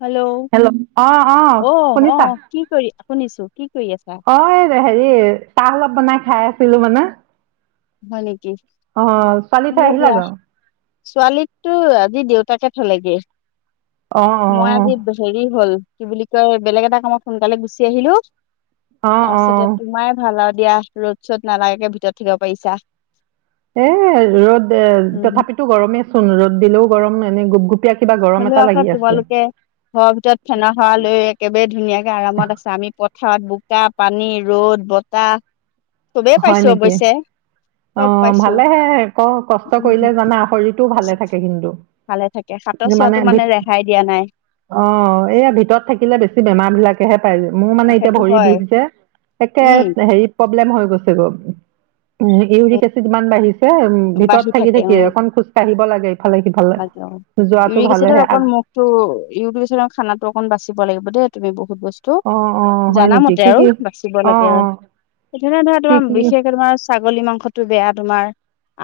Hello hello অ অ শুনিছা আহ কি কৰি শুনিছো কি কৰি আছা? অ হেৰি চাহ অলপ বনাই খাই আছিলো মানে হয় নেকি অ ছোৱালী থৈ ভালে আহিলা দিয়া গ ছোৱালীতো আজি দেউতাকে থলেগে। অ অ মই আজি হেৰি হ'ল কি বুলি কয় বেলেগ এটা কামত সোনকালে গুচি আহিলো। অ অ তাৰপিছতে, তোমাৰে ভাল আৰু [unintelligible] দিয়া ৰ'দ চ'দ নালাগে ভিতৰত থাকিব পাৰিছা। এ ৰ'দ এ উম তথাপিতো গৰমে চোন ৰ'দ দিলেও গৰম এনে গুপ গুপ হলো আক তোমালোকে ঘৰৰ ভিতৰত ফেনৰ সাৱালৈ একেবাৰে ধুনীয়াকে আৰামত আছা। আমি কত পথাৰত বোকা, পানী, ৰ'দ, বতাহ চবেই হয় পাইছো নেকি অৱশ্যে। অ চব পাইছো ভালেহে ক কষ্ট উম উম কৰিলে জানা শৰীৰটোও ভালে থাকে কিন্তু। ভালে থাকে। যিমানে চোৱাটো মানে ভিত ৰেহাই দিয়া নাই অ এইয়া ভিতৰত থাকিলে বেছি বেমাৰ বিলাকেহে পাই যে। মোৰ মানে অ, এতিয়া সেইটো ভৰি হয় বিষ যে একে উম হেৰি প্ৰব্লেম হৈ গৈছে উ এই ইউৰিক এচিড ইমান বাঢ়ি ছে উম ভিতৰত বাঢ়ি থাকি থাকে অ থাকিয়ে অকন খোজকাঢ়িব লাগে ইফালে সিফালে। লাগে অ যোৱাটো ইউৰিক ভালেহে এচিডত আগ অকণ মুখটো ইউৰিক এচড খানাটো অকণ বাচিব লাগিব দেই। তুমি বহুত বস্তু অ', অ', হয় নেকি জানামতে কি আৰু কি বাচিব অ', লাগে আৰু অ', সেইখিনিতে ধৰা কি তোমাৰ কি অ', বিশেষকে তোমাৰ ছাগলী মাংস টো বেয়া তোমাৰ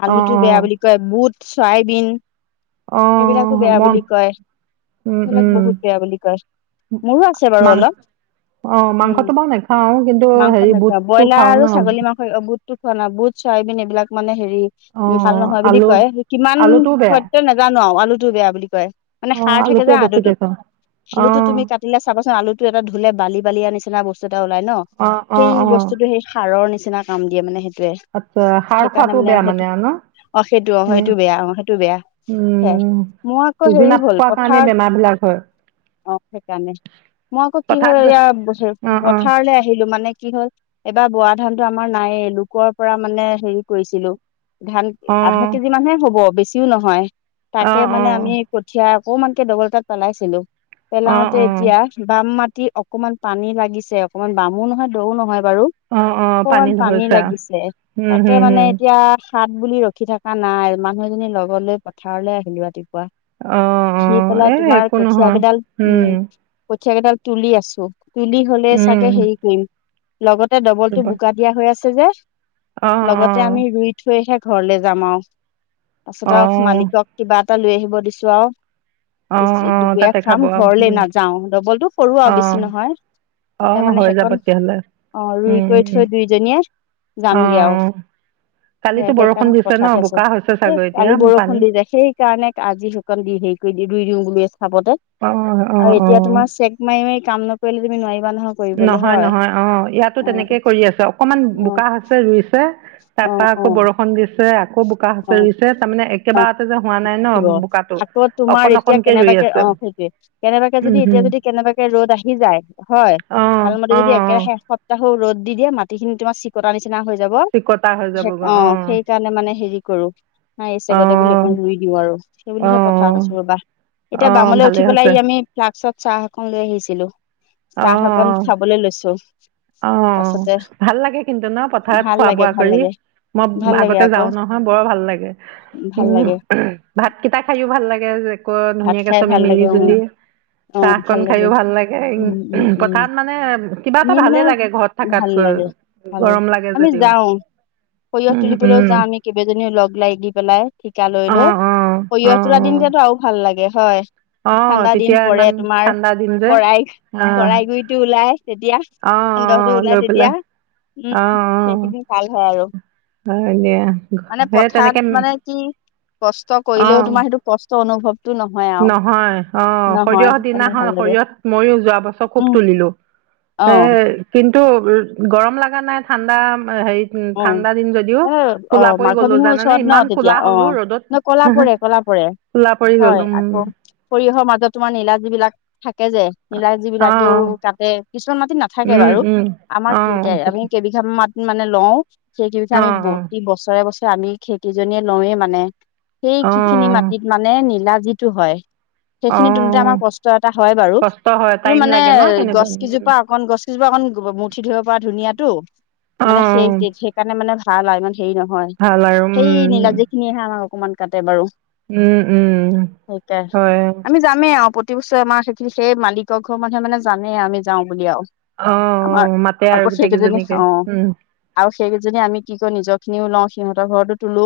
আলুটো বেয়া অ', বুলি কয় বুট, চয়াবিন, এইবিলাকো অ', বেয়া মন বুলি কয়। উম, এইবিলাক উম, বহুত বেয়া বুলি কয়, মোৰো আছে বাৰু মাং অলপ। অ উম মাংসটো বাৰু নাখাওঁ কিন্তু মাংস হেৰি বুটটো খাওঁ ন। বুটটো খোৱা না বুট চয়াইবিন এইবিলাক মানে হে ৰি উ ভাল অ', নহয় বুলি আলু কয় কিমান আলুটোও বেয়া খোৱাটো নাজানো আৰু আলুটো বেয়া বুলি কয়। [unintelligible] মানে অ', সাৰ থাকে যে আলুটোৱে বেছিকে আলুটোত খাওঁ। আলুটো তুমি অ', কাটিলে চাবাচোন আলুটো এটা ধুলে বালি বালিয়া নিচিনা বস্তু এটা ওলাই ন অ', সেই অ', অ', বস্তুতটো সেই সাৰৰ নিচিনা কাম দিয়ে মানে আলুটোৱে, আচ্ছা সাৰ সেইকাৰণে খোৱাটো মানে বেয়া সেইটো আৰু ন? অ সেইটো অ এনে সেইটো বেয়া অ সেইটো বেয়া। সেয়াই উম মই আকৌ বুজি হেৰি হ'ল নাপোৱা কাৰণে পথাৰত বেমাৰ বিলাক হয় অ সেইকাৰণে মই আকৌ কি হল পথাৰত গৈছ এয়া অ অ পথাৰলৈ আহিলো মানে কি হ'ল এইবাৰ বৰা ধানটো আমাৰ নাইয়েই লোকৰ পৰা মানে হেৰি কৰিছিলো ধান আধা কেজি মানহে হ'ব বেছিও নহয় অ তাকে অ অ মানে আমি কঠিয়া অকমানকে দগল এতাত পেলাইছিলো অ পেলাওতে অ এতিয়া বাম মা টি অকনমান পানী লাগিছে অকনমান বামো নহয় দৌ নহয় বাৰু অ অ অকমান পানী ধৰিছা লাগিছে উম তাকে হম মানে হম এতিয়া হাত বুলি ৰখি থকা নাই মানুহ এজনী লগত লৈ পথাৰলৈ আহিলো ৰাতি পুৱা, অ অ আহি পেলাই এ তোমাৰ একো কঠিয়া নহয় কেইডাল উম কঠীয়া কেইডাল তুলি আছো তুলি হ'লে উম চাগে হেৰি কৰিম। লগতে ডবলটো ৰবা। বোকা দিয়া হৈ আছে যে অ অ লগতে আমি ৰুই থৈ হে ঘৰলে যাম আৰু তাৰপিছত অ আৰু মালিকক কিবা এটা লৈ আহিব দিছো আৰু। অ অ দুপৰীয়া তাতে খাম খাব ঘৰলে উম নাযাও ডবলটো সৰু আৰু অ বেছি নহয় অ মানে হৈ যাব সেইখন তেতিয়াহ'লে অ ৰুই উম কৰি উম উম থৈ দুইজনীয়ে অ যামগে আৰু। সে কালিতো বৰষুণ সেইকাৰণে দিছে ন পথাৰত আছোঁ। বোকা হৈছে এ চাগৈ এতিয়া কালি বৰষুণ পানী দিলে সেইকাৰণে আজি সেইকন দি সেই কৰি ৰুই দিওঁ বুলি চাপতে অ অ আৰু এতিয়া অ তোমাৰ চেক মাৰি মাৰি কাম নকৰিলে তুমি নোৱাৰিবা নহয়। কৰিবলৈ নহয় হয় নহয় অ ইয়াতো অ তেনেকেই কৰি আছে অকমান অ বোকা আছে ৰুইছে। তাৰপা অ', আকৌ অ', বৰষুণ দিছে আ আকৌ বোকা হৈছে অ', ৰুইছে তাৰমানে অ', একেবাৰতে যে হোৱা নাই ন দিব বোকাটো আকৌ তোমাৰ অকন এতিয়া অকনকে ৰুই কেনেবাকে আছে। [unintelligible] অ', সেইটোৱে কেনেবাকে যদি উম এতিয়া হম যদি কেনেবাকে ৰ'দ আহি যায় হয়। অ ভাল মতে অ অ যদি একেৰাহে একসপ্তাহো ৰ'দ দি দিয়ে মাটিখিনি তোমাৰ চিকতাৰ নিচিনা [unintelligible] নিচিনা হৈ যাব। চিকতা হৈ যাবগৈ অ অঁ সেই স কাৰণে মানে হেৰি কৰো ন অ এইছেগতে বোলো অকণ ৰুই দিওঁ আৰু অ সেইবুলিহে পথাৰত আছো ৰ'বা। [unintelligible] অ এতিয়া বামলে উঠি ভালেই পেলাই হৈছে ই আমি ফ্লাক্সত চাহ অকণ লৈ আহিছিলো। অ চাহঅকণ অ খাবলৈ লৈছোঁ। অ, ভাল লাগে কিন্তু ন পথাৰত ভাল খোৱা লাগে বোৱা ভাল কৰি লাগে মই। ভাল লাগে আগতে আকৌ যাও নহয়, বৰ ভাল লাগে। ভাল উম, লাগে ভাতকেইটা খাইও ভাল লাগে যে আকৌ ভাত ধুনীয়াকে খাই ছবে ভাল লাগে অ', মিলি-জুলি অ', চাহকন লাগে খাইও ভাল লাগে। উম, উম, উম। পথাৰত মানে কিবা এটা এনেই মানে ভালে লাগে ঘৰত ভাল লাগে থকাতকৈ ভাল গৰম লাগে আমি যদিও। যাওঁ সৰিয়হ উম তুলিবলৈও উম যাওঁ আমি কেইবাজনীও লগ লাগি পেলাই। ঠিকা অ লৈ-লৈ অ অ সৰিয়হ তোলাৰ অ দিনকেইটাতো আৰু [unintelligible] ভাল লাগে হয়, অ ঠাণ্ডা তেতিয়া দিন ইমান পৰে তোমাৰ ঠাণ্ডা দিন যে পৰাই অ কৰাই গুৰিতো ওলাই তেতিয়া অ অ সানদহটো ওলাই লৈ তেতিয়া। পেলাই [unintelligible] অ অ উম, সেইখিনি ভাল হয় আৰু। হয় দিয়া মানে সেই পথাত তেনেকে মানে কি? কষ্ট কৰিলেও অ তোমাৰ সেইটো কষ্ট অনুভৱ নহয়। অ, সৰিয়হৰ সেইকাৰণে ভাল দিনাখন লাগে সৰিয়হত ময়ো যোৱা বছৰ খুব তুলিলো। আহ। তাটো গৰম লাগা নাই ঠাণ্ডা [unintelligible] হেৰি অ ঠাণ্ডা দিন যদিও এ অ কলা পৰি মাঘৰ গ'লো বিহুৰ জানানে ইমান কলা হ'লো ৰ'দত। ৰে কলা পৰে। [unintelligible] কলা পৰি হয় গ'লো মোৰ। [unintelligible] আকৌ সৰিয়হৰ মাজত তোমাৰ নীলা যিবিলাক থাকে যে নীলাজী অ বিলাকেও কাটে। [unintelligible] কিছুমান মাটিত নাথাকে উম বাৰু, উম আমাৰ অ কি কে আমি কেইবিঘা মাটিত মানে লওঁ। [unintelligible] সেইকেই বিঘা অ আমি প্ৰতি অ বছৰে বছৰে আমি কেইজনীয়ে লৱেই মানে। [unintelligible] সেই অ সিখিনি মাটিত মানে নীলা যিটো হয়। [unintelligible] অ সেইখিনি তোলোতে আমাৰ কষ্ট এটা হয় বাৰু। কষ্ট হয় কিন্তু টাইম মানে লাগে এ ন তেনেকুৱা গছ উম, কেইজোপা অকণ গছ কেইজোপা জোপা অকণ মঠি ধৰিব পৰা ধুনীয়া [unintelligible] টো অ মানে সেই কাৰণে মানে ভাল আৰু ইমান হেৰি নহয়। ভাল আৰু উম সেই নীলাজীখিনিহে আমাক অকনমান কাটে বাৰু। উম উম [unintelligible] থিকে হয় আমি যামেই আৰু। [unintelligible] অ, পিছে আমাৰ সেইখিনি সেই মালিকক ঘৰ মানুহে জানে আমি যাও বুলি আৰু। [unintelligible] অ, অ, আমাৰ মাতে আৰু গোটেই কেইজনীকে, উম। সেইজনী আমি কি ক নিজৰ খিনিও লওঁ সিহঁতৰ ঘৰতো তোলো।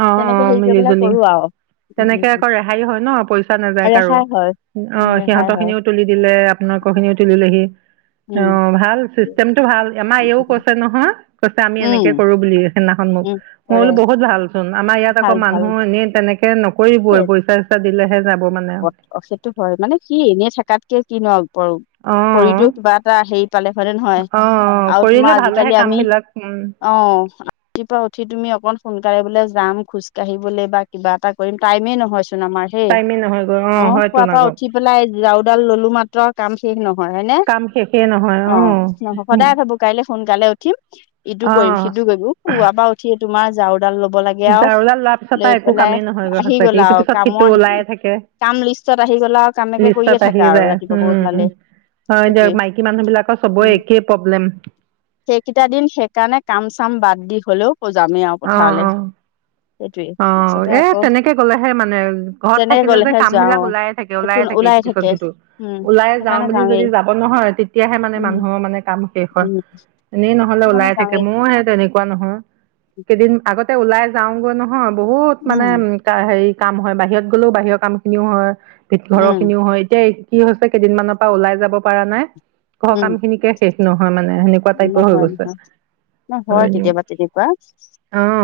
অ অ তেনেকে সেই কৰিব মিলি বিলাক জুলি কৰো আৰু। [unintelligible] তেনেকে উম আকৌ ৰেহাইও হয় ন? পইচা নাযায় উম কাৰো। ৰেহাই হয় অ, উম ৰেহাই সিহঁতৰ হয় খিনিও তুলি দিলে আপোনালোক খিনিও তুলিলেহি। অ, উম ভাল। চিষ্টেমটো ভাল। আমাৰ এইও উম কৈছে নহয় কৈছে আমি এনেকে উম কৰো বুলি। সেইদিনাখন মোক। উম মই কৰে বোলো বহুত ভাল চোন। আমাৰ ইয়াত আকৌ ভাল মানুহ ভাল এনে তেনেকে ন কৰিবই সেই পইচা-চইচা দিলেহে যাব। মানে অ সেইটো হয় মানে সি এনেই থেকাতকে কিনো কৰঝ শৰিটো কিবা এটা হেৰি পালে হয়নে নহয়? অ আৰু তোমাৰ কৰিলে ভালেহে আজিকালি কাম আমি [unintelligible] বিলাক উম অহ, ৰাতিপুৱা উঠি উঠি তুমি অকন সোনকালে বলে যাম। খোজ কাঢ়িবলৈ বা কিবা এটা কৰিম টাইমে নহয় চোন মাৰ হেই টাইমে নহয়গৈ অ ‌হুম হোৱা হয়তোন পৰা আকৌ উঠি পেলাই জাওডাল ললো মাত্ৰ কাম শেষ নহয়। হয় হয়নে? কাম শেষেই নহয় অ, ন সদায় ভাবো কাইলৈ সোনকালে উঠি ইটো কৰিম, অ সিটো কৰিম খুৱ শুৱা পৰা উঠি তোমাৰ জাৰু ডাল ল'ব লাগে আৰু, জাৰুডাল লোৱাৰ পিছত লৈ তাৰ একো পেলাই কামেই নহয়গৈ আহি সঁচাকে গ'ল ইটোৰ আৰু পিছত সিটো কামৰ হেৰি। ওলায়ে থাকে কাম লিষ্টত আহি গল আ আৰু কামেকে কৰিয়ে লিষ্টত আহি থাকা আৰু যায় ৰাতিপুৱা উম গধূলি। হয় দিয়ক মাইকী মানুহ বিলাকৰ চবৰে একেই প্ৰব্লেম। সেইকেইটা দিন সেইকাৰণে কাম চাম বাদ দি হ'লেও যামেই আৰু অ অ পথাৰলৈ। অ, এ তেনেকে গলেহে মানে ঘৰত তেনেকে থাকিলে যে গ'লেহে কাম যোৱা বিলাক অ ওলাইে থাকে, একো ওলাইে থাকে ওলাই এইটো পিছত সিটো। উম ওলাই যাও সেইকাৰণে বুলি যদি যাওঁৱেই যাব নহয় তেতিয়াহে মানে উম মানুহৰ মানে কাম শেষ হয়। উম এনেই নহলে সেইকাৰণে ওলাই থাকে যাওঁৱেই ময়ো সে এনেকুৱা নহয়, কেইদিন আগত আগতে ওলাই যাওঁগৈ নহয় বহুত মানে উম হেৰি কাম হয় বাহিৰত গ'লেও বাহিৰৰ কাম খিনিও হয় ঘৰৰ উম খিনিও হয়। এতিয়া কি হৈছে কেইদিনমানানৰ পৰা ওলাই যাব পৰা নাই ঘৰৰ উম কাম খিনিকে শেষ। নহয় মানে সেনেকুৱা টাইপৰ হৈ নহয় গৈছে নহয় হয় কেতিয়াবা তেনেকুৱা।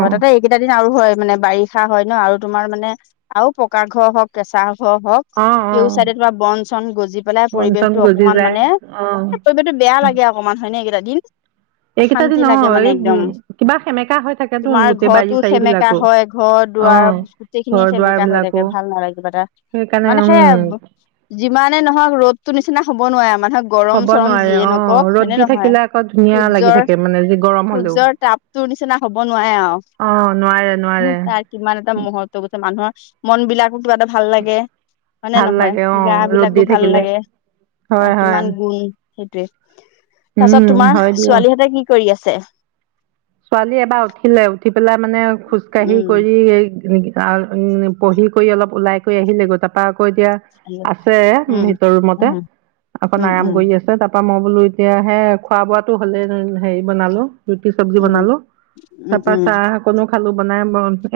অ তাতে এইকেইটা দিন আৰু হয়। মানে বাৰিষা হয় ন আৰু তোমাৰ মানে আৰু পকা ঘৰ হওক কেঁচা হ। ঘৰ হওক অ অ কেউ চাইডত বা বন চন গজি পেলাই বন চন পৰিৱেশটো গজি অকমান যায় মানে। অ এ [unintelligible] বেয়া লাগে অকমান হয়নে এইকেইটা দিন। এইকেইটা অশান্তি দিন অ লাগে মানে এই একদম উম কিবা সেমেকা হৈ থাকেতোন তোমাৰ গোটেই বাৰী ঘৰতো চাৰী সেমেকা বিলাকো হয় ঘ অ দুৱাৰ গোটেই ঘৰ খিনিয়ে দুৱাৰ সেমেকা হৈ বিলাকো থাকে ভাল নালাগিবা এটা। সেইকাৰণে মানে উম। সেয়া যিমানে নহওক ৰ'দতো নিচিনা হ'ব নোৱাৰে মানুহক গৰম হ'ব চৰম নোৱাৰে যিয়ে অ নকওক ৰ'দ দি হয়নে নহয়। থাকিলে আকৌ ধুনীয়া লাগি সূৰ্য্যৰ থাকে মানে যি গৰম হলেও সূৰ্য্যৰ তাপটোৰ নিচিনা হব নোৱাৰে আৰু। অ নোৱাৰে উ নোৱাৰে তাৰ কিমান এটা মুহৰ্ত গছে মানুহৰ মন বিলাক কিবা এটা ভাল লাগে হয়নে ভাল লাগে অ নহয় গা ৰ'দ দি বিলাকো ভাল থাকিলে লাগে। হয় ত হয় কিমান গুণ সেইটোৱে। তাৰপাছত উম তোমাৰ হয় দিয়ক ছোৱালীহঁতে কি কৰি আছে। ছোৱালী এবাৰ উঠিলে উঠি পেলাই মানে খোজকাাঢ়ি উম কৰি ত উম পঢ়ি কৰি অলপ ওলাই কৰি আহিলে গৈ তাৰাপা আকৌ এতিয়া আছে উম ভিতৰ ৰুমতে অকন উম আৰাম উম কৰি আছে তাৰাপা মই বোলো এতিয়া হে খোৱা বোৱাতো হ'লে হেৰি বনালো চবজি উম বনালো উম উম উম তাৰপা উম চাহ অকনো খালো বনাই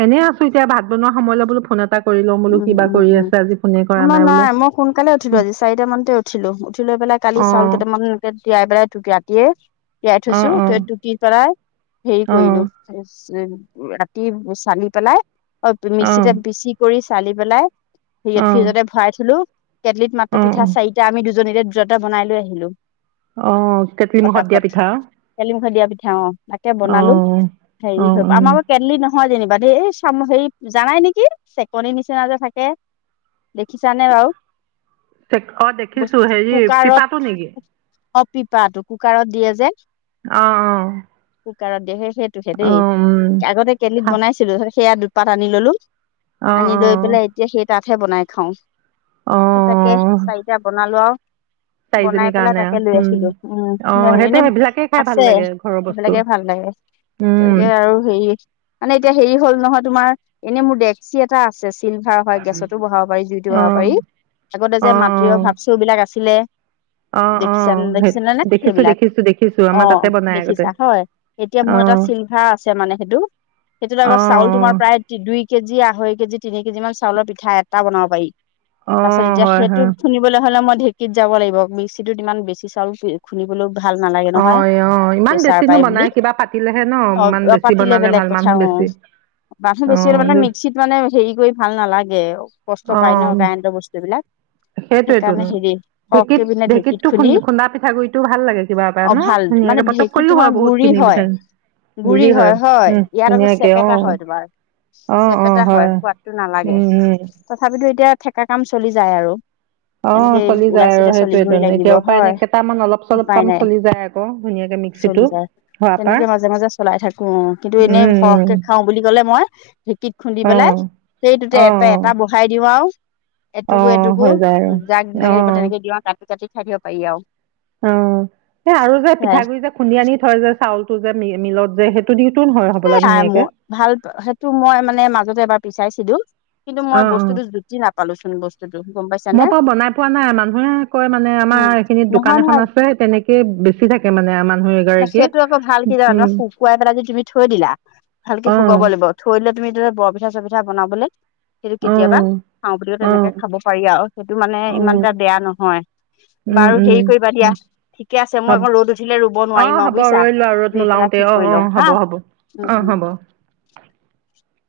এনেই আছো এতিয়া ভাত বনোৱা সময় ল বোলো ফোন এটা কৰি লওঁ বোলো কিবা কৰি আছে আজি ফোনে কৰা কোনো বোলো নাই মই সোনকালে উঠিলো আজি চাৰিটা মানতে উঠিলো উঠি লৈ পেলাই কালি অ চাউল কেইটামান তিয়াই পেলাই ৰাতিয়ে তিয়াই অ থৈছো অ টুতি পেলাই হেৰি অ কৰিলো উ ৰাতি চালি পেলাই অ মিক্সিতে পিচি কৰি চালি পেলাই অ সত ফ্ৰিজতে ভৰাই থলো কেটলিত মাত্ৰ অ পিঠা চাৰিটা আমি দু দুজনীৰে দুটা দুটা বনাই লৈ আহিলো। অ কেটলি মুখত দিয়া ফটাফট পিঠা। কেলিমুখত দিয়া পিঠা অ তাকে অ বনালো হেৰি অ হৈ অ আমাৰ কেটলি নহয় হয় যেনিবা দেই এই চামু হেৰি জানাই নেকি চেকনিৰ নিচিনা যে থাকে। দেখিছানে বাৰু অ দেখিছো হেৰি কুকাৰত। পিপাটো নেকি অ পিপাটো কুকাৰত দিয়ে যে। অ অ কুকাৰত দিয়ে সেইটটোহে অ দেই উম আগতে কেটলিত ভা- বনাইছিলো সেয়া দুপাত আনি ললো। অ আনি অ লৈ পেলাই এতিয়া সেই তাতহে বনাই খাও সেই তাকে চাৰিটা বনালো আৰু। উ। বনাই পেলাই তাকে লৈ আছিলো উম অ হেৰি সেইটো এনে সেইবিলাকেই খাই ভাল আছে লাগে ঘৰৰ বস্তু সেইবিলাকে ভাল লাগে। উম তাকে আৰু হেৰি মানে এতিয়া হেৰি হ'ল নহয় তোমাৰ এনেই মোৰ ডেকচি এটা আছে। ফিল্ফাৰ হয় গেছতো বহাব পাৰি জুইতো বহাব পাৰি অ আগতে অ যে মাটিৰৰ ভাপ চৌবিলাক আছিলে। অ অ অ দেখিছা সেই দেখিছেনে নে দেখিছো সেইবিলাক দেখিছো দেখিছো অ আমাৰ তাতে বনাই আগতে দেখিছা হয় এতিয়া। অ মোৰ এটা চিলভা আছে মানে সেইটো সেইটোত অ আকৌ চাউল তোমাৰ প্ৰায় অ দুই। কেজি আঢ়ৈ কেজি তিনি কেজি মান চাউলৰ পিঠা এটা বনাব পাৰি। অ তাৰপাছত এতিয়া হয় সেইটো হয় শুনিবলৈ হলে মই। ঢেঁকীত যাব লাগিব মিক্সিটোত ইমান বেছি চাউল খুলিবলৈ। ভাল নালাগে অ নহয় এই অ ইমান বিেচাৰ বেছিনো পাই বুলি বনাই কিবা পাতিলেহে ন অ ইমান অ বেছি পাতিলে বনালে বেলেগ ভাল কথা মানুহ অ। বেছি মানুহৰ অ বেছি হলে মে। দু ম্সিত মানে হেৰি কৰি ভাল নালাগে কষ্ট পায় ন কাৰেণ্টৰ বস্তুবিলাক। হয় [unintelligible] সেইটোয়টো ঢেঁকী পিনে ঢেঁকীত ঢেকীতোু খুন্দি খুন্দা পিঠাগুৰিটো ভাল লাগে কিবা পৰা অ ন ভাল মানে ধুনীয়াকে। ঢেঁকীত পতককৈও তোমাৰ হয় বহুত গুৰি খিনি হয় বিধৰ। গুৰি হয় উম ধুনীয়াকে অ অ। কেহেটা হয় সোৱাদটো নালাগে উম উম তথাপিতো এতিয়া ঠেকা কাম চলি যায় আৰু। অ তেনেকে চলি যায় ওলাইছে আৰু এতিয়া চলিবই সেইটোৱেটো লাগিব এতিয়া উপায় নে হয় কেইটামান অলপ চলপ উপায় কাম নাই চলি যায় আকৌ ধুনীয়া। চলি মিক্সিটো। যায় হোৱাৰ পৰা তেনেকে মাজে মাজে চলাই থাকো অ কিন্তু এনেই উম সৰহকে খাওঁ বুলি কলে মই। ঢেঁকীত খুন্দি পেলাই উম সেইটোতে অ অ এটা এটা বহাই দিওঁ আৰু। অ অ এটুকু এটুকু হৈ যায় আৰু যাক অ যেনেকে দিব তেনেকে দি আৰু কাটি কাটি খাই দিব পাৰি আৰু। অ সে আৰু যে পিঠাগুৰি যে খুন্দি আনি থয় যে চাউলটো যে মিলত যে সেইটো দি। খাই মই ভাল সেইটো মই মানে মাজতে এবাৰ বিছাৰিছিলো। কিন্তু অ মই অ বস্তুটো জুতি নাপালোচোন বস্তুটো গম পাইছানে। মই বাৰু বনাই পোৱা নাই মানুহে কয় মানে উম আমাৰ এইখিনিত দোকান নহয় নহয় এখন আছে তেনেকে বেছি থাকে মানে। এগৰাকীয়ে সেইটো আকৌ ভাল কি হয় উম শুকুৱাই পেলাইদি তুমি থৈ দিলা ভালকে অ শুকুৱাব লাগিব থৈ লয়। তুমি এইৰে বৰ পিঠা চৰ পিঠা বনাবলৈ। সেইটো কেতিয়াবা খাওঁ বুলি কও অ তেনেকে খাব পাৰি আৰু সেইটো মানে অ ইমান অ এটা বেয়া নহয়। উম বাৰু উম হেৰি কৰিবা দিয়া অ, ঠিকে আছে মই হ'ব আকৌ ৰ'দ উঠিলে ৰুব। অ নোৱাৰিম আৰু হ'ব বুজিছা ৰুই লোৱা ৰ'দ ৰুই পেলাই নোলাওঁতেই ঠিক অ কৰি অ লওঁ হা হ'ব হ'ব উম অ উম হ'ব। [unintelligible]